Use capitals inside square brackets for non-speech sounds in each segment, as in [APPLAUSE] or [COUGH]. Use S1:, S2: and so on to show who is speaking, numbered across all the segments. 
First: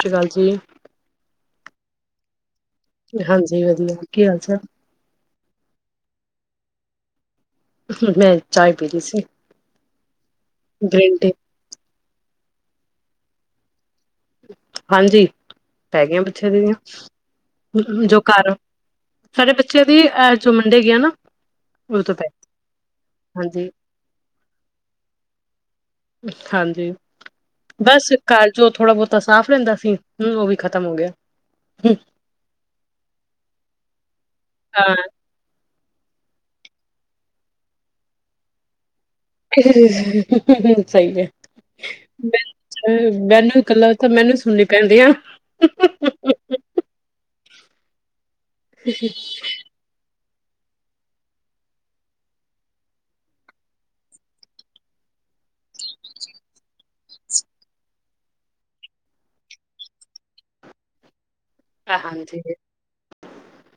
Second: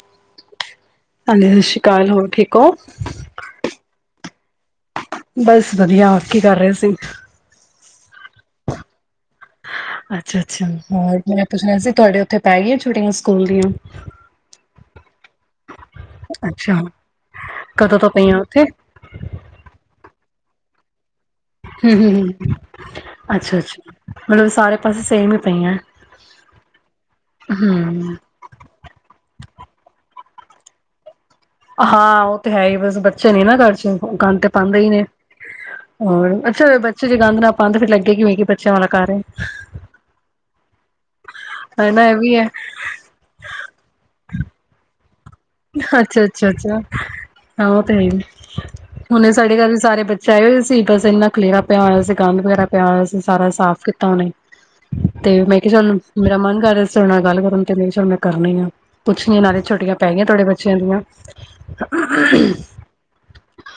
S1: ਸਤਿ ਸ਼੍ਰੀ ਅਕਾਲ ਜੀ
S2: ਹਾਂਜੀ ਸਤਿ ਸ਼੍ਰੀ ਅਕਾਲ ਹੋਰ ਠੀਕ ਹੋ।
S1: ਅੱਛਾ
S2: ਬਸ ਵਧੀਆ ਕੀ ਕਰ ਰਹੇ ਹੋ ਤੁਸੀਂ
S1: ਮੈਂ ਚਾਏ ਪੀ ਰਹੀ ਸੀ
S2: ਅੱਛਾ-ਅੱਛਾ
S1: ਦਿਨ
S2: ਹੋਰ
S1: ਦੇ।
S2: ਮੈਂ ਪੁੱਛਣਾ ਸੀ ਤੁਹਾਡੇ ਉੱਥੇ ਪੈ ਗਈ ਛੁਟੀਆਂ ਸਕੂਲ ਦੀਆਂ।
S1: ਹਾਂਜੀ। ਪੈ ਗਈਆਂ ਬੱਚੇ ਦੀਆਂ
S2: ਅੱਛਾ ਕਦੋਂ ਤੋਂ
S1: ਜੋ
S2: ਪਈਆਂ
S1: ਘਰ
S2: ਉੱਥੇ?
S1: ਸਾਡੇ ਬੱਚੇ ਦੀ ਅਹ। ਜੋ ਮੰਡੇ ਗਿਆ ਨਾ।
S2: ਹੂੰ
S1: ਉਹ
S2: ਹੂੰ
S1: ਤੋਂ ਪੈ
S2: ਹੂੰ ਅੱਛਾ
S1: ਹਾਂਜੀ
S2: ਅੱਛਾ ਮਤਲਬ ਸਾਰੇ ਪਾਸੇ ਸੇਮ ਹੀ ਪਈਆਂ
S1: ਹਾਂਜੀ ਬਸ
S2: ਹੂੰ,
S1: ਘਰ ਜੋ ਥੋੜਾ ਬਹੁਤਾ ਸਾਫ਼ ਲੈਂਦਾ ਸੀ, ਹਮ ਉਹ ਵੀ ਖ਼ਤਮ ਹੋ ਗਿਆ।
S2: ਹਾਂ ਉਹ ਤੇ ਹੈ ਹੀ ਬਸ ਬੱਚੇ ਨੀ ਨਾ ਗਰ ਚ ਗੰ ਪਾਂਦੇ ਹੀ
S1: ਹਾਂ
S2: ਨੇ। ਹੋਰ ਅੱਛਾ ਬੱਚੇ ਜੇ ਗੰਦ ਨਾ ਪਾਉਂਣ ਫੇਰ ਲੱਗੇ ਕਿਵੇਂ ਬੱਚਿਆਂ ਵਾਲਾ ਘਰ ਹੈ।
S1: ਸਹੀ ਹੈ
S2: ਹਨਾ ਇਹ ਵੀ ਹੈ
S1: ਗੱਲਾਂ ਤਾਂ ਮੈਨੂੰ ਸੁਣਨੇ ਪੈਂਦੀਆਂ
S2: ਅੱਛਾ ਅੱਛਾ ਅੱਛਾ ਹਾਂ ਔਈ ਤਾ ਹੈ ਈ ਹੁਣ ਸਾਡੇ ਦਾ ਵੀ ਸਾਰੇ ਬੱਚੇ ਚਲ ਸੀਤੋ ਸਿਨ ਖੇਲਾਰਾ ਪਿਆ ਸੀ, ਕੰਮ ਵਗੈਰਾ ਪਿਆ ਹੋਇਆ ਸੀ, ਬਸ ਸਾਰਾ ਸਾਫ ਕੀਤਾ ਹੁਣੇ ਤੇ ਮੈ ਕਿਹਾ ਉਹਨੂੰ ਮੇਰਾ ਮੰਨ ਪੈ ਗਈ ਆ ਤੁਹਾਡੇ ਬੱਚਿਆਂ ਦੀਆਂ
S1: ਹਾਂਜੀ ਹੋਰ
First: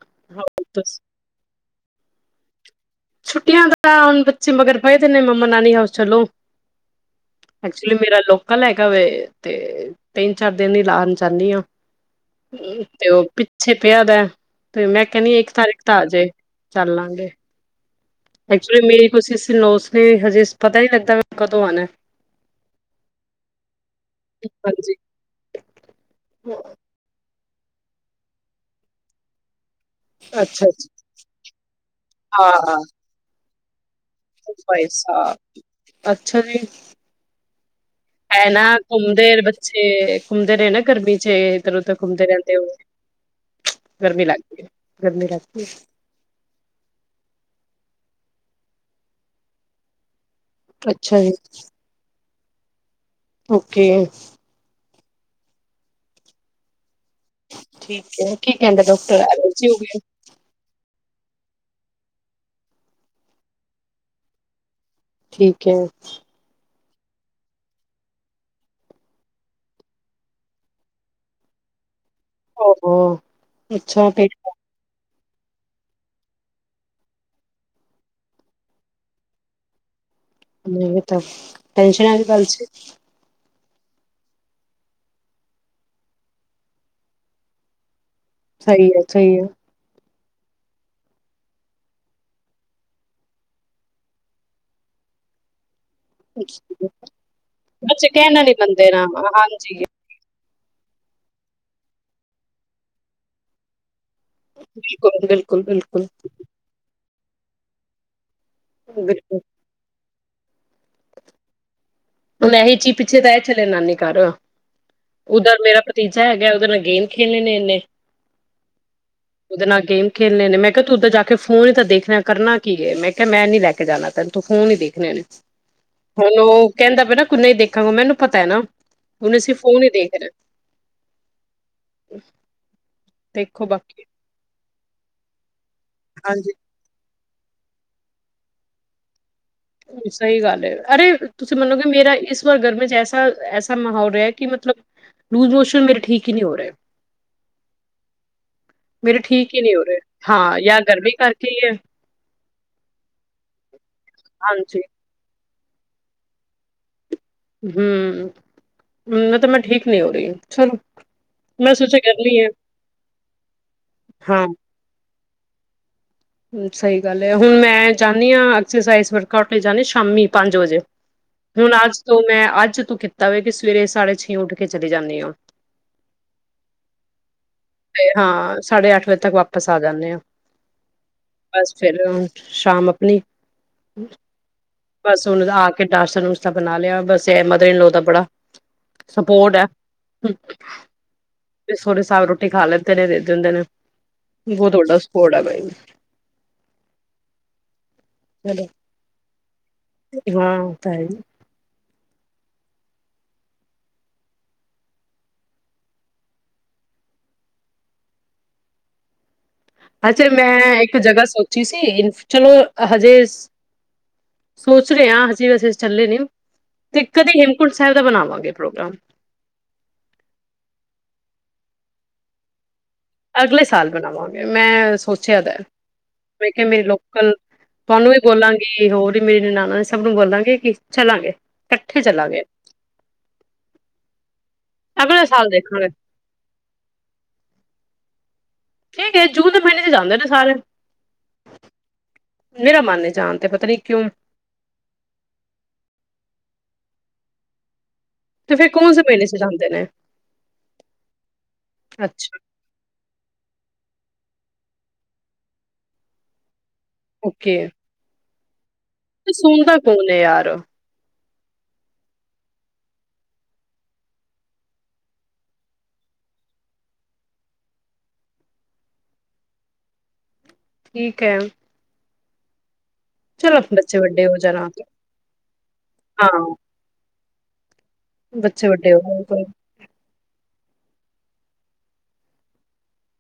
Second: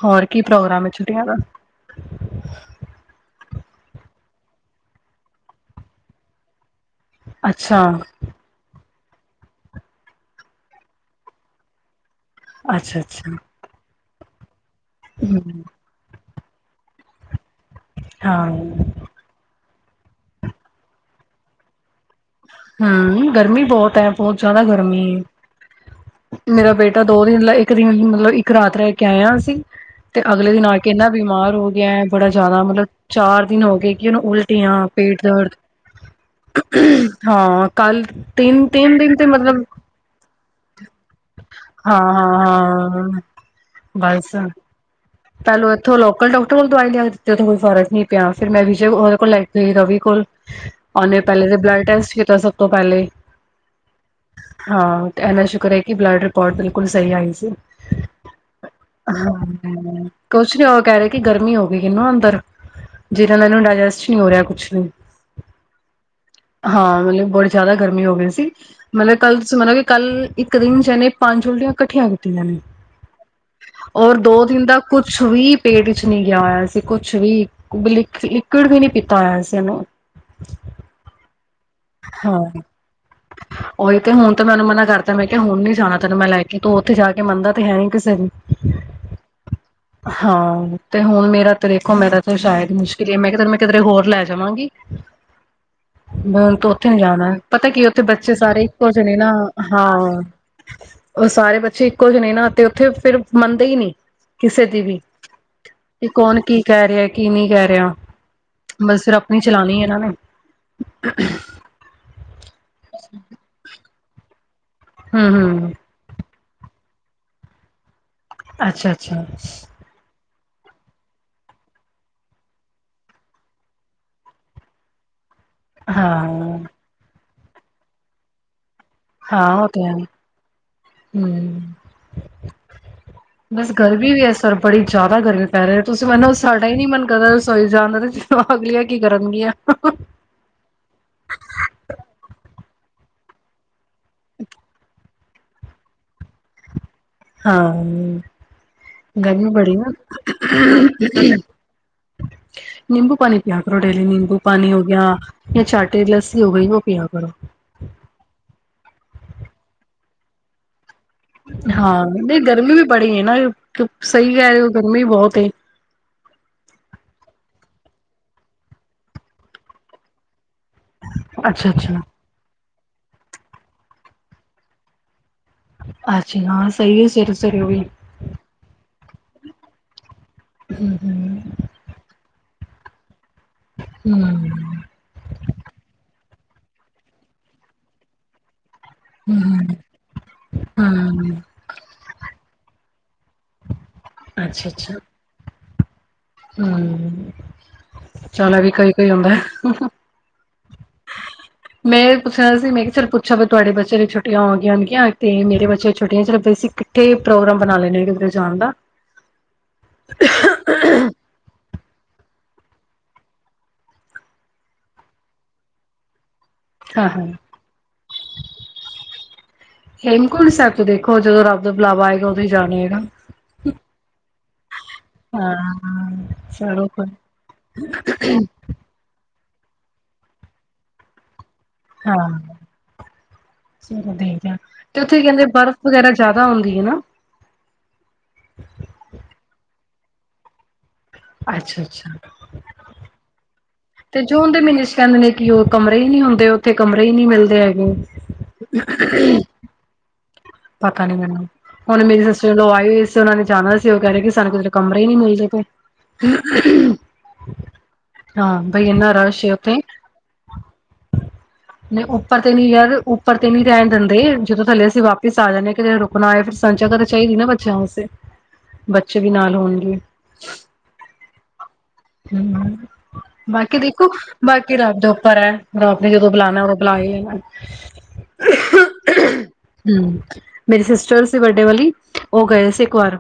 S2: ਹੋਰ ਕੀ ਪ੍ਰੋਗਰਾਮ ਹੈ
S1: ਦੱਸੋ?
S2: ਛੁੱਟੀਆਂ ਦਾ
S1: ਛੁੱਟੀਆਂ ਦਾ ਹੁਣ ਬੱਚੇ ਮਗਰ ਪੇ ਨੇ ਮੰਮਾ ਨਾਨੀ ਹਾਊਸ ਚਲੋ।
S2: ਅੱਛਾ
S1: ਐਕਚੁਲੀ ਮੇਰਾ ਲੋਕਲ ਹੈ। ਵੇ ਤੇ ਤਿੰਨ ਚਾਰ ਦਿਨ ਹੀ ਲਾਉਣ ਜਾਂਾਹਦੀ ਹਾਂ
S2: ਅੱਛਾ
S1: ਤੇ ਉਹ
S2: ਅੱਛਾ
S1: ਪਿੱਛੇ ਪਿਆਦਾ ਤੇ ਮੈਂ ਕਹਿੰਦੀ ਹਾਂ ਇੱਕ
S2: ਹਮ
S1: ਤਾਰੀਕ ਤਾਂ ਆ ਜੇ ਚੱਲਲਾਂਗੇ
S2: ਹਾਂ
S1: ਐਕਚੁਲੀ ਮੇਰੀ ਕੋਸ਼ਿਸ਼ ਸੀ ਨੌ ਸ ਨਹੀਂ ਹਜੇ ਪਤਾ ਹੀ ਲੱਗਦਾ ਕਦੋਂ ਆਉਣਾ।
S2: ਹਮ ਗਰਮੀ ਬਹੁਤ ਹੈ ਬਹੁਤ ਜ਼ਿਆਦਾ
S1: ਹਾਂਜੀ
S2: ਗਰਮੀ ਮੇਰਾ ਬੇਟਾ ਦੋ ਦਿਨ ਲ ਮਤਲਬ ਇੱਕ ਰਾਤ ਰਹਿ ਕੇ ਆਇ ਹਾਂ ਅਸੀਂ ਤੇ ਅਗਲੇ ਦਿਨ
S1: ਅੱਛਾ
S2: ਆ ਕੇ
S1: ਅੱਛਾ
S2: ਇੰਨਾ ਬਿਮਾਰ ਹੋ ਗਿਆ ਬੜਾ ਜਿਆਦਾ
S1: ਹਾਂ
S2: ਮਤਲਬ ਚਾਰ ਦਿਨ ਹੋ ਗਏ ਜਿਹਨੂੰ
S1: ਭਾਈ
S2: ਉਲਟੀਆਂ, ਪੇਟ
S1: ਸਾਹਿਬ
S2: ਦਰਦ
S1: ਅੱਛਾ ਜੀ
S2: ਹਾਂ ਕੱਲ
S1: ਹੈ ਨਾ
S2: ਤਿੰਨ ਤਿੰਨ ਦਿਨ ਤੇ
S1: ਘੁੰਮਦੇ
S2: ਮਤਲਬ
S1: ਬੱਚੇ ਘੁੰਮਦੇ ਰਹੇ ਨਾ ਗਰਮੀ ਚ ਇੱਧਰ ਉਧਰ
S2: ਹਾਂ
S1: ਘੁੰਮਦੇ ਰਹਿੰਦੇ
S2: ਹਾਂ ਹਾਂ
S1: ਗਰਮੀ ਲੱਗ ਗਈ।
S2: ਪੈਲੂੰ ਇੱਥੋਂ ਲੋਕਲ ਡੋ ਕਟਰ ਕੋਲ ਦਵਾਈ ਲਿਆ ਦਿੱਤੀ ਤਾਂ ਕੋਈ ਫਰਕ ਨਹੀਂ ਪਿਆ ਫਿਰ ਮੈਂ ਵਿਜੇ ਉਹਦੇ ਕੋਲ ਲੈ ਕੇ ਗਈ ਰਵੀ ਕੋਲ
S1: ਹੈ।
S2: ਉਹਨੇ
S1: ਅੱਛਾ ਜੀ
S2: ਪਹਿਲੇ ਤੇ ਬਲਡ ਟੈਸਟ ਤਾਂ ਸਭ ਤੋਂ ਪਹਿਲੇ
S1: ਓਕੇ
S2: ਹਾਂ ਤੇ ਇੰਨਾ ਸ਼ੁਕਰ ਹੈ ਕਿ ਬਲਡ ਰਿਪੋਰਟ ਬਿਲਕੁਲ ਸਹੀ ਆਈ ਸੀ
S1: ਠੀਕ ਕੀ ਕਹਿੰਦਾ ਡਾਕਟਰ ਆ ਸੀ ਹੋ
S2: ਹਾਂ
S1: [UNINTELLIGIBLE]
S2: ਕੁਛ ਨੀ ਉਹ ਕਹਿ ਰਹੇ ਕਿ ਗਰਮੀ ਹੋ ਗਈ ਕਿਹਨੂੰ ਅੰਦਰ ਜਿਹਨਾਂ ਦਾ ਇਹਨੂੰ ਡਾਇਜੈਸਟ ਨਹੀਂ ਹੋ ਰਿਹਾ ਕੁਛ ਵੀ
S1: ਠੀਕ ਹੈ
S2: ਹਾਂ ਮਤਲਬ ਬੜੀ ਜ਼ਿਆਦਾ ਗਰਮੀ ਹੋ ਗਈ ਸੀ ਮਤਲਬ ਕੱਲਂ ਤੁਸੀ ਮਨੋਗੇ ਕਿ ਕੱਲ ਇੱਕ ਦਿਨ ਚ ਇਹਨੇ ਪੰਜ ੳਲਟੀਆਂ ਇਕੱਠੀਆਂ ਔਰ ਦੋ ਦਿਨ ਦਾ ਕੁਛ ਵੀ ਪੇਟ ਵਿੱਚ ਨਹੀਂ ਗਿਆ ਹੋਇਆ ਸੀ, ਕੁਛ ਵੀ ਲਿਕੁਡ ਵੀ ਨੀ ਪੀਤਾ ਹੋਇਆ ਸੀ ਇਹਨੂੰ।
S1: ਨਹੀਂ ਤਾਂ ਟੈਨਸ਼ਨ ਆ ਦੀ ਗਲ ਸੀ।
S2: ਉਓਹੀ ਤੇ ਹੁਣ ਤੇ ਮੈਨੂੰ ਮਨਾ ਕਰਤਾ ਮੈਂ ਕਿਹਾ ਹੁਣ ਨੀ ਜਾਣਾ ਤੈਨੂੰ ਮੈਂ ਲੈ ਕੇ ਤੂੰ ਉੱਥੇ ਜਾ ਕੇ ਮੰਨਦਾ ਤੇ ਹੈਈ ਕਿਸੇ ਨੂੰ
S1: ਸਹੀ ਹੈ, ਸਹੀ ਹੈ।
S2: ਹਾਂ, ਤੇ ਹੁਣ ਮੇਰਾ ਤੇ ਦੇਖੋ- ਮੇਰਾ ਤੇ ਸ਼ਾਇਦ ਮੁਸ਼ਕਿਲ ਹੀ ਆ। ਮੈਂ ਕਿਹਾ, ਮੈਂ ਕਿਧਰੇ ਹੋਰ ਲੈ ਜਾਵਾਂਗੀ। ਬਿਲ [UNINTELLIGIBLE] ਉੱਥੇ ਨੀ ਜਾਣਾ, ਪਤਾ ਕੀ ਉੱਥੇ
S1: ਅੱਛਾ ਕਹਿਣ
S2: ਬੱਚੇ
S1: ਵਾਲੀ
S2: ਸਾਰੇ
S1: ਬੰਦੇ
S2: ਇੱਕੋ ਜਿਹੇ ਨੇ ਨਾ
S1: ਹਾਂਜੀ
S2: ਹਾਂ। ਉਹ ਸਾਰੇ ਬੱਚੇ ਇੱਕੋ ਜਿਹੇ ਨੇ ਨਾ ਤੇ ਉੱਥੇ ਫੇਰ ਮੰਨਦੇ ਹੀ ਨਹੀਂ। ਕਿਸੇ ਦੀ ਵੀ
S1: ਬਿਲਕੁਲ ਬਿਲਕੁਲ
S2: ਕੀ
S1: ਬਿਲਕੁਲ
S2: ਕੌਣ ਕੀ ਕਹਿ ਰਿਹਾ ਕਿਵੇਂ ਕਹਿ ਰਿਹਾ ਬਸ ਫਿਰ
S1: ਬਿਲਕੁਲ
S2: ਆਪਣੀ ਚਲਉਣੀ ਇਹਨਾਂ ਨੇ।
S1: ਹੁਣ ਇਹੀ ਚੀ ਪਿੱਛੇ ਤਾਂ ਇਹ ਚਲੇ ਨਾਨੀ ਘਰ। ਉਧਰ
S2: ਹੂੰ-ਹੂੰ,
S1: ਮੇਰਾ ਭਤੀਜਾ ਹੈਗਾ ਗੇਮ ਖੇਲਣੇ ਨੇ ਇਨੇ
S2: ਅੱਛਾ।
S1: ਉਹਦੇ ਨਾਲ ਗੇਮ ਖੇਡ ਨ ਮੈਂ ਕਿਹਾ ਤੂੰ ਤਾਂ ਜਾ ਕੇ ਫੋਨ ਹੀ ਤਾਂ ਦੇਖ ਰਿਹਾ ਕਰਨਾ ਕੀ ਹ ਮੈਂ ਕਿਹਾ ਮੈਂ ਨਹੀਂ ਲੈ ਕੇ ਜਾਣਾ ਤੈਨੂੰ ਫੋਨ ਨਹੀਂ ਦੇਖਣੇ ਨੇ
S2: ਹਾਂ।
S1: ਹੈਲੋ ਕਹਿੰਦਾ ਵੀ ਨਾ ਨਹੀਂ ਹੀ ਦੇਖਾਂਗਾ ਮੈਨੂੰ ਪਤਾ ਹੈ ਨਾ। ਹੁਣ ਅਸੀਂ
S2: ਹਾਂ ਉਹ ਤੇ
S1: ਫੋਨ ਹੀ
S2: ਹੈ
S1: ਦੇਖਣਾ
S2: ਹੂੰ
S1: ਦੇਖੋ
S2: ਬਸ
S1: ਬਾਕੀ
S2: ਗਰਮੀ ਵੀ [UNINTELLIGIBLE] ਬੜੀ ਜ਼ਿਆਦਾ ਗਰਮੀ ਪਏ ਰਹੇ ਹੋ ਤੁਸੀਂ ਮੰਨੋ
S1: ਹਾਂਜੀ
S2: ਸਾਡਾ ਹੀ ਨੀ ਮਨ ਕਰਦਾ ਤੁਰ ਜਾਣ ਦੇ ਜਦੋਂ ਅਗਲੀ ਕੀ ਕਰਨਗੀਆਂ
S1: ਸਹੀ ਗੱਲ ਹੈ ਅਰੇ ਤੁਸੀਂ ਮੰਨੋ ਕਿ ਮੇਰਾ ਇਸ ਵਾਰ ਗਰਮੀ ਚ ਐਸਾ ਐਸਾ ਮਾਹੌਲ ਰਿਹਾ ਕਿ ਮਤਲਬ ਲੂਜ਼ ਮੋਸ਼ਨ ਮੇਰੇ ਠੀਕ ਹੀ ਨਹੀਂ ਹੋ ਰਹੇ।
S2: ਹਾਂ
S1: ਮੇਰੇ
S2: ਗਰਮੀ
S1: ਠੀਕ ਹੀ ਨਹੀਂ
S2: ਬੜੀ
S1: ਹੋ
S2: ਆ।
S1: ਰਹੇ ਹਾਂ ਯਾ ਗਰਮੀ ਕਰਕੇ ਹੀ ਹੈ
S2: ਨਿੰਬੂ ਪਾਣੀ ਪੀਆ ਕਰੋ। ਤੁਹਾਡੇ ਲਈ ਨਿੰਬੂ ਪਾਣੀ
S1: ਹਾਂਜੀ
S2: ਹੋ ਗਿਆ ਚਾਟੀ ਲੱਸੀ ਹੋ ਗਈ ਉਹ ਪਿਆ ਕਰੋ।
S1: ਹੂੰ ਮੈਂ ਤਾਂ ਮੈਂ ਠੀਕ ਨਹੀਂ ਹੋ ਰਹੀ--ਚੱਲੋ।
S2: ਹਾਂ ਨਹੀਂ ਗਰਮੀ ਵੀ ਬੜੀ ਹੈ ਨਾ ਸਹੀ
S1: ਹਾਂ
S2: ਕਹਿ ਰਹੇ ਓ ਗਰਮੀ ਬਹੁਤ ਤੇ
S1: ਸਹੀ ਗੱਲ ਹੈ ਹੁਣ ਮੈਂ ਜਾਂਦੀ ਹਾਂ ਐਕਸਰਸਾਈਜ਼ ਵਰਕਟ ਲਈ ਸ਼ਾਮੀ ਪੰਜ ਵਜੇ ਹੁਣ ਅੱਜ
S2: ਅੱਛਾ-ਅੱਛਾ,
S1: ਤੋਂ ਮੈਂ ਅੱਜ ਤੂੰ ਕੀਤਾ ਹੋਵੇ ਕਿ ਸਵੇਰੇ ਸਾਢੇ ਛੇ ਉੱਠ ਕੇ ਚਲੀ ਜਾਨੇ ਹੋ।
S2: ਅੱਛਾ ਹਾਂ ਸਹੀ ਹੈ ਸਵੇਰੇ ਸਵੇਰੇ ਉਹ ਵੀ।
S1: ਤੇ ਹਾਂ ਸਾਢੇ ਅੱਠ ਵਜੇ ਤੱਕ ਵਾਪਸ ਆ ਜਾਂਨੇ ਹੋ
S2: ਹੂੰ ਹੂੰ
S1: ਬਸ ਫੇਰ ਸ਼ਾਮ ਆਪਣੀ
S2: ਹੂੰ, ਹੂੰ,
S1: ਬਸ ਉਹਨੂੰ ਆ ਕੇ [UNINTELLIGIBLE] ਨੂੰ ਅੱਛਾ ਬਣਾ ਲਿਆ ਬਸ ਮਦਨੀ ਨੂੰ ਤਾਂ ਬੜਾ ਸਪੋਰਟ
S2: ਹੂੰ।
S1: ਹੈ,
S2: ਹੂੰ
S1: ਸੋਹਰੇ ਸਾਬ ਰੋਟੀ ਖਾ ਲੈਂ ਤਨੇ ਦੇ ਦ ਤਨ [UNINTELLIGIBLE] ਬਹੁਤ ਵੱਡਾ ਸਪੋਰਟ ਹੈ ਬਈ।
S2: ਹਮ ਚਲ ਐ ਵੀ ਕਈ-ਕਈ ਹੁੰਦੈ।
S1: ਚਲੋ ਹਾਂ ਤਾਂ ਹੈ
S2: ਮੈਂ ਪੁੱਛਣਾ ਸੀ ਮੈਂ ਕਿਹਾ ਚਲ ਪੁੱਛਿਆ ਵੀ ਤੁਹਾਡੇ ਬੱਚਿਆਂ ਦੀ ਛੁੱਟੀਆਂ ਹੋ ਗਈਆਂ ਹੋਗੀਆਂ ਤੇ ਮੇਰੇ ਬੱਚਿਆਂ ਛੁੱਟੀਆਂ ਅਸੀਂ ਕੱਠੇ ਪ੍ਰੋਗਰਾਮ ਬਣਾ ਲੈਣੇ ਕਿੱਧਰੇ ਜਾਣ ਦਾ।
S1: ਅੱਛਾ ਮੈਂ ਇੱਕ ਜਗ੍ਹਾ ਸੋਚ ਚਲੋ ਹਜੇ ਸੋ ਸੋਚ ਰਏ ਆਂ ਹਜੇ ਵੈਸੇ ਅਸੀ ਚੱਲੇ ਨੀ ਤੇ
S2: ਹਾਂ-ਹਾਂ
S1: ਕਦੀ ਹੇਮਕੁੰਟ ਸਾਹਿਬ ਦਾ ਬਣਾਵਾਂਗੇ ਪ੍ਰੋਗਰਾਮ
S2: ਹੇਮਕੁੰਟ ਸਾਹਿਬ ਤੋਂ ਦੇਖੋ ਜਦੋਂ ਰਬ ਦਾ ਬੁਲਾਵਾ ਆਏਗਾ ਉਦੋਂ ਈ ਜਾਣਾ ਐ ਨਾ।
S1: ਅਗਲੇ ਸਾਲ ਬਣਾਵਾਂਗੇ ਮੈਂ ਸੋਚਿਆ ਦੈ।
S2: ਹਾਂ
S1: ਪੇਕੇ ਮੇਰੇ
S2: ਚਲੋ ਕੋਈ
S1: ਲੋਕਲ, ਤੁਆਨੂੰ ਵੀ ਬੋਲਾਂਗੀ ਹੋਰ ਮੇਰੀ ਨਨਾਨਾਂ ਨੇ ਸਭ ਨੂੰ ਬੋਲਦਾਂਗੇ ਕਿ ਚੱਲਾਂਗੇ ਇਕੱਠੇ
S2: ਹਾਂ,
S1: ਚੱਲਾਂਗੇ
S2: ਚੱਲੋ ਦੇਖਦੇ ਆ, ਤੇ ਉੱਥੇ
S1: ਅਗਲੇ
S2: ਕਹਿੰਦੇ
S1: ਸਾਲ
S2: ਬਰਫ਼
S1: ਦੇਖਾਂਗੇ
S2: ਵਗੈਰਾ ਜ਼ਿਆਦਾ ਹੁੰਦੀ ਹੈ ਨਾ।
S1: ਠੀਕ ਹੈ ਜੂਨ ਦੇ ਮਹੀਨੇ ਚ ਜਾਂਦੇ ਨੇ ਸਾਰੇ।
S2: ਅੱਛਾ-ਅੱਛਾ।
S1: ਮੇਰਾ ਮਨ ਏ ਜਾਣ ਤੇ ਪਤਾ ਨੀ ਕਿਉਂ
S2: ਤੇ ਜੂਨ ਦੇ ਮਹੀਨੇ ਚ ਕਹਿੰਦੇ ਨੇ ਕਿ ਉਹ ਕਮਰੇ ਹੀ ਨਹੀ ਹੁੰਦੇ ਉੱਥੇ ਕਮਰੇ ਹੀ ਨਹੀ ਮਿਲਦੇ ਹੈਗੇ।
S1: ਤੇ ਫਿਰ ਕੌਣ ਸੇ ਮਹੀਨੇ ਚ ਜਾਂਦੇ ਨੇ।
S2: ਪਤਾ ਨੀ ਮੈਨੂੰ ਹੁਣ ਮੇਰੀ
S1: ਅੱਛਾ
S2: ਸਿਸਟਰ ਇਨ ਲੌ ਆਈ ਹੋਔਈ ਸਨ। ਉਹਨਾਂ ਨੇ ਜਾਣਾ ਸੀ ਉਹ ਕਹਿ ਰਹੇ ਕਿ ਸਾਨੂੰ ਕੁਛ ਲੋਗ ਕਮਰੇ ਈ ਨੀ ਮਿਲਦੇ ਪਏ।
S1: ਓਕੇ
S2: ਹਾਂ। ਬਈ ਇੰਨਾ ਰਸ਼ ਹੈ ਉੱਥੇ
S1: ਸੁਣਦਾ ਕੌਣ ਹੈ ਯਾਰ
S2: ਨਹੀਂ ਉੱਪਰ ਤੇ ਨੀ ਯਾਰ ਉੱਪਰ ਤੇ ਨੀ ਰਹਿਣ ਦਿੰਦੇ ਜਦੋਂ ਥੱਲੇ ਅਸੀ ਵਾਪ ਸ ਆ ਜਾਣੇ ਆ ਕਿਥੇ ਰੁਕਣਾ ਹੋਏ ਫਿਰ ਸਾਨੂੰ ਜਗਾਹ ਤੇ ਚਾਹੀਦੀ ਨਾ ਬੱਚਿਆਂ ਵਾਸਤੇ, ਬੱਚੇ ਵੀ ਨਾਲ ਹੋਣਗੇ।
S1: ਠੀਕ ਐ।
S2: ਹੂੰ। ਬਾਕੀ ਦੇਖੋ
S1: ਵੱਡੇ ਹੋ ਜਾਣਾ
S2: ਬਾਕੀ ਰੱਬ ਦੇ ਉੱਪਰ ਐ, ਰੱਬ ਨੇ ਜਦੋਂ
S1: ਹਾਂ
S2: ਬਲਾਣੈ ਔ ਬਲਾ ਈ ਲੇਗਾ। [UNINTELLIGIBLE]
S1: ਬੱਚੇ ਵੱਡੇ ਹੋ ਗਏ ਹੁਣ ਤੇ।
S2: ਹਮ ਮੇਰੀ ਸਿਸਟਰ ਸੀ ਬਰਡੇ ਵਾਲੀ ਉਹ ਗਏ ਸੀ ਇੱਕ ਵਾਰ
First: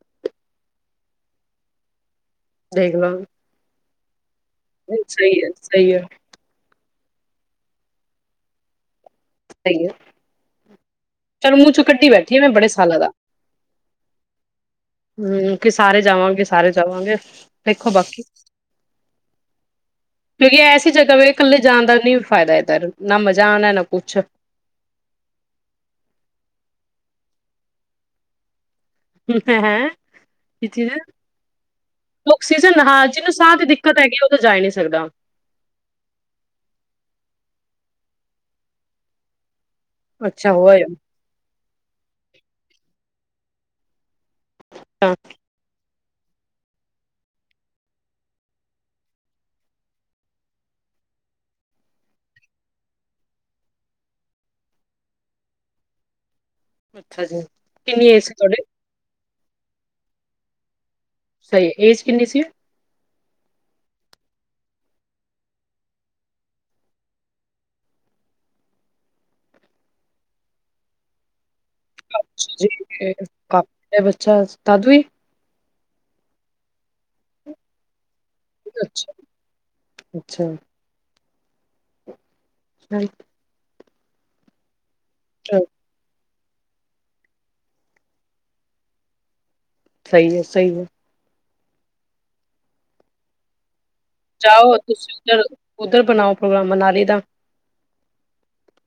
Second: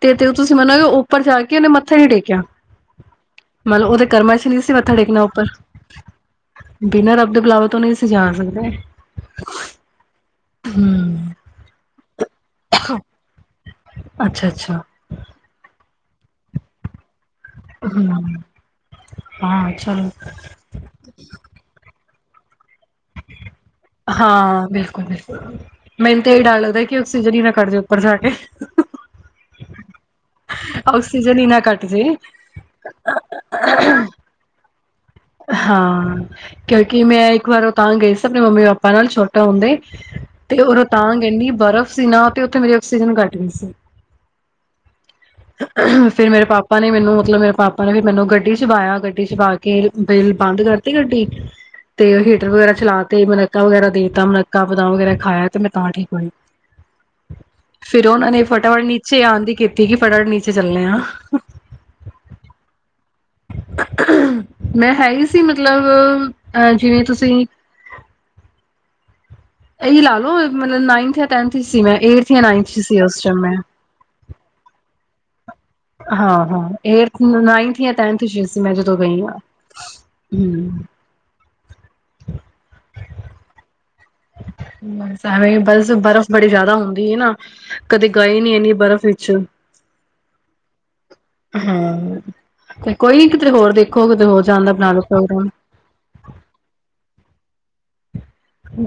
S2: ਤੇ ਤੇ ਤੁਸੀਂ ਮੰਨੋਗੇ ਉੱਪਰ ਜਾ ਕੇ ਉਹਨੇ ਮੱਥਾ ਨਹੀਂ ਟੇਕਿਆ।
S1: ਦੇਖ ਲੋ।
S2: ਮਤਲਬ ਓਦੇ ਕਰਮਾ ਚ ਨੀ ਸੀ ਮੱਥਾ ਟੇਕਣਾ ਉੱਪਰ।
S1: ਸਹੀ ਹੈ
S2: ਬਿਨਾਂ ਰੱਬ ਦੇ ਬਿਲਾਵ ਤੋਂ ਨਹੀਂ ਅਸੀਂ ਜਾ ਸਕਦੇ
S1: ਸਹੀ
S2: ਹੂੰ।
S1: ਚਲੋ ਮੂੰਹ ਚੋਂ ਕੱਟੀ ਬੈਠੀ ਆ ਮੈਂ ਬੜੇ ਸਾਲਾਂ, ਦਾ
S2: ਅੱਛਾ ਅੱਛਾ
S1: ਹਮ ਕਿਸ ਸਾਰੇ ਜਾਵਾਂਗੇ, ਸਾਰੇ ਜਾਵਾਂਗੇ। ਦੇਖੋ ਬਾਕੀ,
S2: ਹੂੰ ਹਾਂ ਚਲੋ
S1: ਕਿਉਂਕਿ ਐਸੀ ਜਗ੍ਹਾ ਵੇ ਕੱਲੇ ਜਾਂਦਾ ਨੀ ਫਾਇਦਾ ਏਤਰ ਨਾ ਮਜਾ ਆਣ ਨ
S2: ਹਾਂ ਬਿਲਕੁਲ, ਬਿਲਕੁਲ। ਮੈਨੂੰ ਤੇ ਏਹੀ ਡਰ ਲੱਗਦਾ ਕਿ ਅਕਸੀਜਨ ਹੀ ਨਾ ਕਾਟਜੇ ਉੱਪਰ ਜਾ ਕੇ।
S1: ਹੈ ਹੈ ਕੀ ਚੀਜ਼,
S2: ਆਕਸੀਜਨ ਹੀ ਨਾ ਕੱਟ ਜੇ
S1: ਔਕਸੀਜਨ ਹਾਂ ਜਿਹਨੂੰ ਸਾਹ ਦੀ ਦਿੱਕਤ ਹੈਗੀ ਉਹ ਤਾਂ ਜਾਏ ਨੀ ਸਕਦਾ।
S2: ਹਾਂ ਕਿਉਂਕਿ ਮੈਂ ਇੱਕ ਵਾਰ ਉਹ ਤਾਂ ਗਈ ਸੀ ਆਪਣੇ ਮੰਮੀ ਪਾਪਾ ਨਾਲ ਛੋਟਾ ਹੁੰਦੇ
S1: ਅੱਛਾ
S2: ਤੇ ਉ
S1: ਹੋਇਆ
S2: ਰੋਂਤਾਂਗ ਇੰਨੀ ਬਰਫ਼ ਸੀ ਨਾ ਤੇ ਉੱਥੇ ਮੇਰੀ ਆਕਸੀਜਨ ਘੱਟ ਅ ਸੀ। ਅਹ ਫਿਰ ਮਰੇ ਪਾਪਾ ਨੇ ਮੈਨੂੰ ਮਤਲਬ ਮੇਰੇ ਪਾਪ ਨੇ ਮੈਨੂੰ ਗੱਡੀ ਚ ਬਾਇਆ ਗੱਡੀ ਚ ਬਾ ਕੇ ਬ ਬੰਦ ਕਰਤੀ ਗੱਡੀ ਤੇ ਹੀਟਰ ਵਗੈਰਾ ਚਲਾ ਤੇ ਮਨੱਕਾਂ ਵਗੈਰਾ ਦੇ ਤ ਮਨੱਕਾਂ ਬਦਾਮ ਵਗੈਰਾ ਖਾਇਆ ਤੇ ਮੈਂ ਤਾਂ ਠੀਕ ਹੋਈ।
S1: ਅੱਛਾ ਜੀ ਕਿੰਨੀ ਏਜ ਸੀ ਤੁਹਾਡੇ?
S2: ਚੇ ਆਂਦ ਹੀ ਕੀਤੀ ਕਿ ਫਟਾਫਟ ਨੀਚੇ ਚੱਲਨੇ ਆ।
S1: ਸਹੀ ਏਜ ਕਿੰਨੀ ਸੀ?
S2: ਮੈਂ ਹੈ ਹੀ ਸੀ ਮਤਲਬ ਅਹ ਜਿਵੇਂ ਤੁਸੀਂ ਇਹੀ ਲਾ ਲਓ ਮਤਲਬ ਨਾਈਨਥ ਜਾਂ ਟੈਂਥ।
S1: ਕਾ [UNINTELLIGIBLE] ਬੱਚਾ ਦਾਦੂ ਵੀ
S2: ਹਾਂ ਹਾਂ ਏਟਥ, ਨਾਈੰਥ, ਯਾ ਟੇੰਥ। ਤੁ ਅਸੀਂ ਮੈਂ ਜਦੋਂ
S1: ਅੱਛਾ
S2: ਗਈ ਹਾਂ
S1: ਅੱਛਾ,
S2: ਹਮ।
S1: ਰਾਈਟ
S2: ਬਸਂ ਸਾਰਾ ਈ ਬੱਸ ਬਰਫ਼ ਬੜੀ ਜ਼ਿਆਦਾ ਹੁੰਦੀ ਏ ਨਾ ਕਦੇ ਗਏ ਨੀ ਇੰਨੀ ਬਰਫ਼ ਵਿੱਚ।
S1: ਸਹੀ ਹੈ, ਸਹੀ ਹੈ।
S2: ਹਾਂ, ਤੇ ਕੋਈ ਨੀ ਕਿਤੇ ਹੋਰ ਦੇਖ
S1: ਜਾਓ ਤੁਸੀਂ ਉਧਰ, ਉੱਧਰ ਬਣਾਓ ਪ੍ਰੋਗਰਾਮ ਮਨਾਲੀ ਦਾ।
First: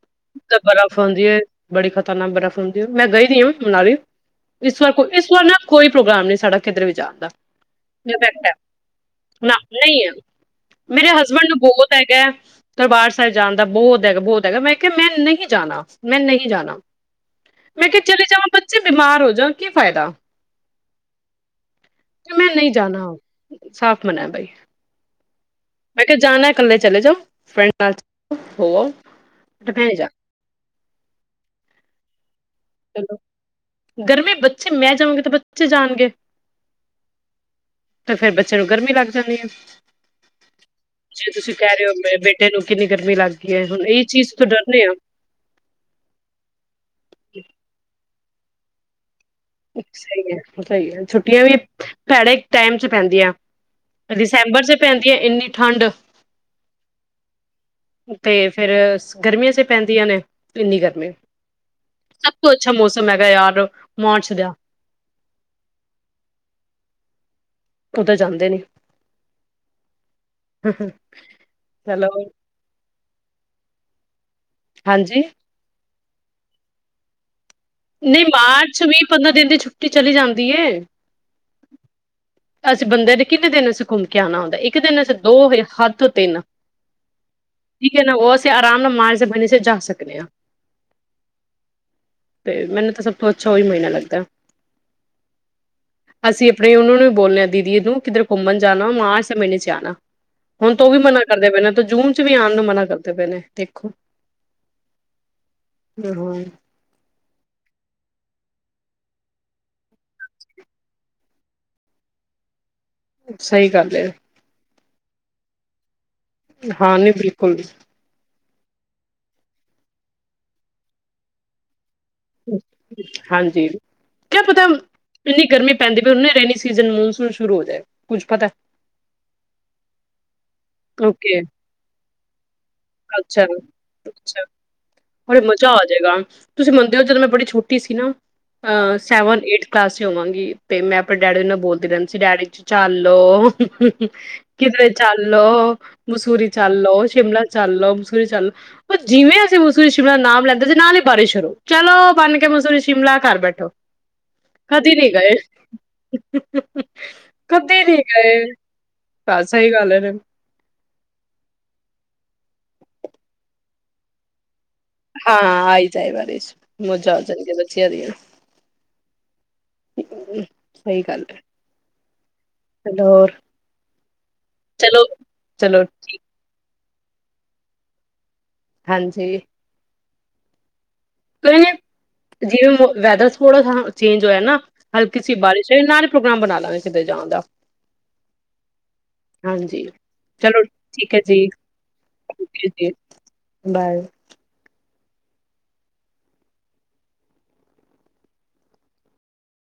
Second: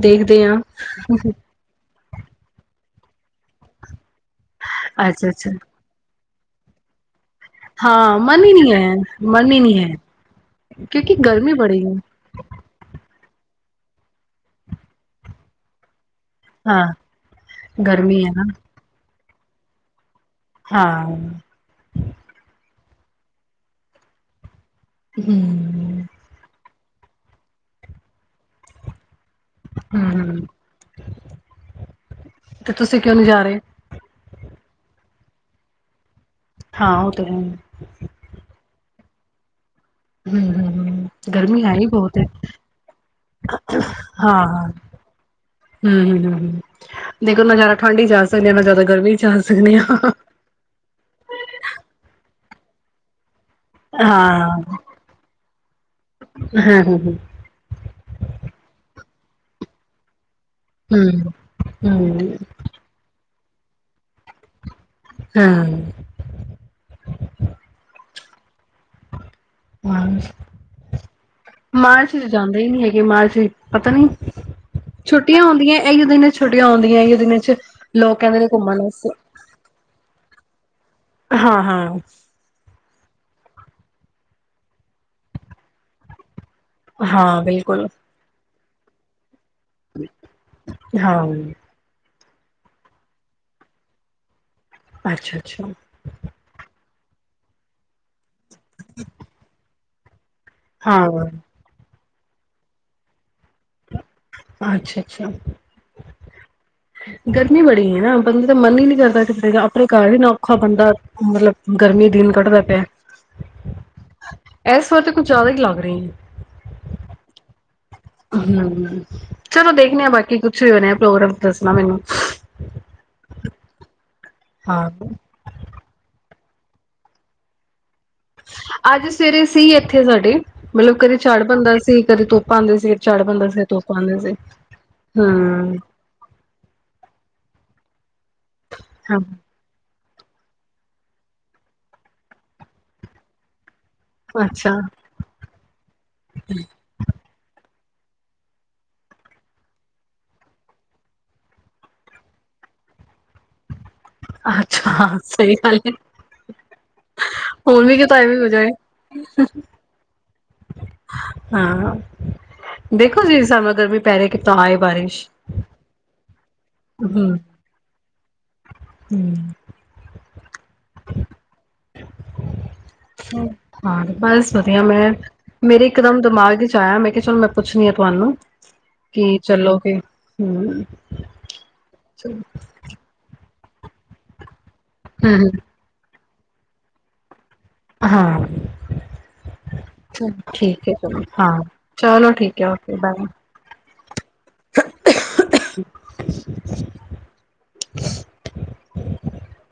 S2: ਦੇਖਦੇ ਹਾਂ
S1: ਬਰਫ਼ ਹੁੰਦੀ ਏ ਬੜੀ ਖ਼ਤਰਨਾਕ ਬਰਫ਼ ਹੁੰਦੀ ਹੈ। ਮੈਂ ਗਈ ਦੀ ਆਹ ਮਨਾਲੀ। ਇਸ ਵਾਰ ਕੋਈ
S2: ਅੱਛਾ
S1: ਇਸ ਵਾਰ
S2: ਅੱਛਾ
S1: ਨਾ ਕੋਈ ਪ੍ਰੋਗਰਾਮ ਨੀੰ। ਸੜਕ ਕਿੱਧਰੇ ਵੀ ਜਾਣਦਾ।
S2: ਹਾਂ ਮਨ ਈ ਨਹੀ ਹੈ ਮਨ
S1: ਨਾ
S2: ਹੀ ਨਹੀੰ ਹੈ।
S1: ਨਹੀਂ ਮੇਰੇ
S2: ਕਿਉਂਕਿ
S1: ਹਸਬੈਂਡ
S2: ਗਰਮੀ
S1: ਨੂੰ
S2: ਬੜੀ ਹੈ
S1: ਬਹੁਤ ਹੈਗਾ ਦਰਬਾਰ ਸਾਹਿਬ ਜਾਣ ਦਾ ਬਹੁਤ ਹੈਗਾ ਬਹੁਤ ਹੈਗਾ ਮੈਂ ਕਿਹਾ ਮੈਂ ਨਹੀਂ ਜਾਣਾ। ਮੈਂ ਨਹੀਂ ਜਾਣਾ
S2: ਹਾਂ
S1: ਮੈਂ ਕਿਹਾ
S2: ਗਰਮੀ
S1: ਚਲੇ
S2: ਹੈ ਨਾ
S1: ਜਾਵਾਂ ਬੱਚੇ ਬਿਮਾਰ ਹੋ ਜਾ ਕੀ ਫਾਇਦਾ
S2: ਹਾਂ
S1: ਕਿ ਮੈਂ ਨਹੀਂ ਜਾਣਾ ਸਾਫ਼ ਮਨ ਬਾਈ
S2: ਹਮ
S1: ਮੈਂ ਕਿਹਾ ਜਾਣਾ ਇਕੱਲੇ ਚਲੇ ਜਾਓ ਫਰੈਂਡ ਨਾਲ ਹੋ ਆਓ ਤੇ ਮੈਂ ਨਹੀਂ ਜਾਣਾ
S2: ਹਮ ਤੇ ਤੁਸੀਂ ਕਿਉ ਨ ਜਾ ਰਹੇ
S1: ਬੇ ਮੈਂ ਜਾਊਗੀ ਤਾਂ ਬੱਚੇ ਜਾਣਗੇ
S2: ਹਾਂ ਉਹ ਤਾਂ ਹੈ
S1: ਚੋ ਗਰਮੀ ਲੱਗ ਜਾਂਦੀ ਆ
S2: ਹਮ, ਹਮ, ਹਮ ਗਰਮੀ ਹੈਈ
S1: ਹੋ
S2: ਬਹੁਤ
S1: ਬੇ-
S2: ਹੈ
S1: ਬੇਟੇ ਨੂੰ ਕਿੰਨੀ ਗਰਮੀ ਲੱਗ ਗਈ ਹੈ ਹੁਣ ਇਹ
S2: ਹਾਂ
S1: ਚੀਜ਼ ਤੋਂ
S2: ਹ ਹਮ,
S1: ਡਰਨੇ ਆ
S2: ਹਮ, ਹਮ ਹਮ ਦੇਖੋ ਨਜ਼ਾਰਾ ਠੰਢ ਹੀ ਜਾ ਸਕਦੇ ਜ਼ਿਆਦਾ ਗਰਮੀ ਚ ਜਾ ਸਕਦੇ ਹਾਂ
S1: ਸਹੀ ਹੈ ਸਹੀ ਹੈ ਛੁੱਟੀਆਂ ਵੀ ਭੈੜੇ ਟਾਈਮ ਚ ਪੈਂਦੀ ਆ
S2: ਹਾਂ
S1: ਦਸੰਬਰ ਚ ਪੈਂਦੀ ਹੈ ਇੰਨੀ ਠੰਡ
S2: ਹਾਂ ਹਮ
S1: ਤੇ ਫੇਿਰ ਗਰਮੀਆਂ ਚ ਪੈਂਦੀਆਂ ਨੇ ਇੰਨੀ ਗਰਮੀ
S2: ਹਮ
S1: ਸਭ
S2: ਹਮ
S1: ਤੋਂ ਅੱਛਾ ਮੌਸਮ ਹੈਗਾ ਯਾਰ [UNINTELLIGIBLE] [UNINTELLIGIBLE]
S2: ਹਾਂ
S1: ਉਦ ਜਾਂਦੇ ਨੀ ਚਲੋ
S2: ਮਾਰਚ ਚ ਜਾਂਦੇ ਹੀ ਨਹੀਂੀ ਹੈਗੇ ਮਾਰਚ ਪਤਾ ਨੀ
S1: ਹਾਂਜੀ
S2: ਛੁੱਟ ਹੁੰਦੀਆਂ ਇਹੀ ਦਿਨ ਛੁੱੀਆਂ ਆਉਦੀਆਂ ਦਿਨਾਂ ਚ ਲੋਕ
S1: ਨਹੀਂ
S2: ਕਹਿੰਦੇ ਨੇ ਘੁੰਮਣ
S1: ਮਾਰਚ ਵੀਹ
S2: ਵਾਸਤੇ
S1: ਪੰਦਰਾਂ ਦਿਨ ਦੀ ਛੁੱਟੀ ਚਲੀ ਜਾਂਦੀ ਦੀਏ
S2: ਹਾਂ, ਹਾਂ
S1: ਬੰਦੇ ਨੇ ਕਿੰਨੇ ਦਿਨਸੀਂ ਘੁੰਮ ਕੇ ਆਉਣਾ ਹੁੰਦਾ ਇੱਕ ਦਿਨ ਅਸੀਂ ਦੋ ਹੱਥ ਤਿੰਨ
S2: ਹਾਂ ਬਿਲਕੁਲ
S1: ਠੀਕ ਹੈ ਨਾ ਉਹ ਆਰਾਮ ਨਾਲ ਮਾਰੇ ਬਣੀ ਜੱਥੇ ਜਾ ਸਕਦੇ ਹਾਂ
S2: ਹਾਂ
S1: ਤੇ ਮੈਨੂੰ ਤਾਂ ਸਭ ਤੋਂ ਅੱਛਾ ਉਹੀ ਮਹੀਨਾ ਲੱਗਦਾ
S2: ਅੱਛਾ ਅੱਛਾ
S1: ਅਸੀਂ ਆਪਣੇ ਉਹਨਾਂ ਨੂੰ ਬੋਲਦੇਿਆ ਦੀਦੀ ਨੂੰ ਕਿੱਧਰ ਘੁੰਮਣ ਜਾਣਾ ਮਾਰ ਮੇਨੇ ਚ ਆਉਣਾ ਹੁਣ ਤ ਉਹ ਵੀ ਮਨਾ
S2: ਹਾਂ
S1: ਕਰਦੇ ਪਏ ਨੇ ਤੋਂ ਜੂਨ। ਕੁ ਵੀ ਆਉਣ ਨੂੰ ਮਨਾ ਕਰਦੇ ਪਏ ਨੇ ਦੇਖੋ।
S2: ਅੱਛਾ ਅੱਛਾ
S1: ਹਾਂ
S2: ਗਰਮੀ ਬੜੀ ਹੈ ਨਾ ਬੰਦਾ ਤਾਂ ਮਨ ਹੀ ਨੀ ਕਰਦਾ ਕਿ ਆਪਣੇ ਘਰ ਹੀ ਨਾ ਔਖਾ ਬੰਦਾ ਮਤਲਬ ਗਰਮੀ ਦਿਨ ਕੱਢਦਾ ਪਿਆ।
S1: ਸਹੀ ਗੱਲ ਹੈ
S2: ਇਸ ਵਾਰ ਤੇ ਕੁੱਝ ਜ਼ਿਆਦਾ ਹੀ ਲੱਗ ਰਹੀ ਹੈ।
S1: ਹਾਂ ਨਹੀਂ ਬਿਲਕੁਲ,
S2: ਹੂੰ, ਚਲੋ ਦੇਖਣੇ ਆਾਂ ਬਾਕੀ ਕੁਛ ਵੀ ਬੰਨ੍ਹਿਆ ਪ੍ਰੋਗਰਾਮ ਦੱਸਣਾ ਮੈਨੂੰ
S1: ਹਾਂਜੀ ਕਿਆ ਪਤਾ
S2: ਹਾਂ
S1: ਇੰਨੀ ਗਰਮੀ ਪੈਂਦੀ ਵੀ ਉਹਨੇ ਰਹਿਣੀ। ਸੀਜ਼ਨ ਮੌਨਸੂਨ ਸ਼ੁਰੂ ਹੋ ਜਾਏ ਕੁੱਝ ਪਤਾ
S2: ਅੱਜ ਸਵੇਰੇ ਸੀ ਇੱਥੇ ਸਾਡੇ, ਮਤਲਬ ਕਦੇ
S1: ਓਕੇ
S2: ਚੜ੍ਹ ਬਣਦਾ ਸੀ। ਫੇਰ ਤੂੰ,
S1: ਅੱਛਾ ਅੱਛਾ
S2: ਹਮ
S1: ਮਜਾ ਅਜੇਗਾ, ਤੁਸੀਂ ਮੰਨਦੇ ਹੋ ਜਦੋਂ ਮੈਂ ਬੜੀ ਛੋਟੀ ਸੀ ਨਾ
S2: ਹਾਂ
S1: ਸੇਵਨ ਐਟ ਕਲਾਸ ਚ, ਹੋਵੇਗੀ ਤੇ ਮੈਂ ਆਪਣੇ ਡੈਡੀ ਨੂੰ ਬੋਲਦੀ ਰਹਿੰਦੀ ਸੀ, ਡੈਡੀ ਜੀ ਚੱਲੋ। ਹ
S2: ਅੱਛਾ
S1: ਕਿਦਰੇ ਚਾਲੋ, ਮਸੂਰੀ ਚਾਲੋ ਸ਼ਿਮਲਾ ਚੱਲਓ ਮਸੂਰੀ ਚੱਲੋ, ਉਹ ਜਿਵੇਂ ਅਸੀਂ ਮਸੂਰੀ ਸ਼ਿਮਲਾ ਨਾਮ ਲੈਂਦੇ ਸੀ ਨਾਲ ਹੀ ਬਾਰਿਸ਼ ਸ਼ੁਰੂ ਚਲੋ ਬਣ ਗਿਆ ਮਸੂਰੀ ਸ਼ਿਮਲਾ ਘਰ ਬੈਠੋ। ਕਦੇ ਨੀ
S2: ਅੱਛਾ
S1: ਗਏ
S2: ਸਹੀ ਗੱਲ ਹੈ,
S1: ਕਦੇ
S2: ਹੋਰ
S1: ਨੀ
S2: ਵੀ ਕਿਤੇ ਏ ਵੀ
S1: ਗਏ
S2: ਹੋ ਜਾਏ
S1: ਹਾਂ ਸਹੀ ਗੱਲ ਹੈ
S2: ਹਾਂ। ਦੇਖੋ ਜੀ ਸਮਾਂ ਗਰਮੀ ਪੈ ਰਹੀ ਕਿੱ
S1: ਹਾਂ ਆ ਹੀ ਜਾਏ ਬਾਰਿਸ਼। ਮੌਜਾ ਹੋਣ ਜਾਣਗੀਆ ਬੱਚਿਆਂ ਦੀ। [INAUDIBLE]
S2: ਹੂੰ,
S1: [INAUDIBLE] ਸਹੀ ਗੱਲ ਹੈ। ਚਲੋ ਹੋਰ
S2: ਹਾਂ ਬਸ ਵਧੀਆ
S1: ਚਲੋ
S2: ਮੈਂ
S1: ਚਲੋ
S2: ਮੇਰੇ ਇਕ ਦਮ ਦਿਮਾਗ ਚ? ਜਾਇਆ ਮੈਂ ਕਿਹਾ ਚਲੋ ਮੈਂ ਪੁੱਛਣੀ ਆ ਤੁਹਾਨੂੰ, ਕੀ ਚਲੋ ਫੇ ਹਮ!
S1: ਕਈਏ ਜਿਵੇਂ ਵੈਦਰ, ਥੋੜਾ ਸਾ ਚੇਂਜ ਹੋਇਆ ਨਾ। ਹਲਕੀ
S2: ਹਮ
S1: ਬਾਰਿਸ਼ ਹੈ ਨਾਲ,, ਪ੍ਰੋਗਰਾਮ ਬਣਾਲਾਗੇ ਸਿਮਲੇ ਜਾਣ ਦਾ।
S2: ਹਾਂ,
S1: ਹਾਂਜੀ
S2: ਚਲੋ ਠੀਕ ਹੈ ਚਲੋ ਹਾਂ ਚਲੋ ਠੀਕ ਹੈ ਓਕੇ ਬਾਏ।
S1: ਬਾਏ
S2: [INAUDIBLE]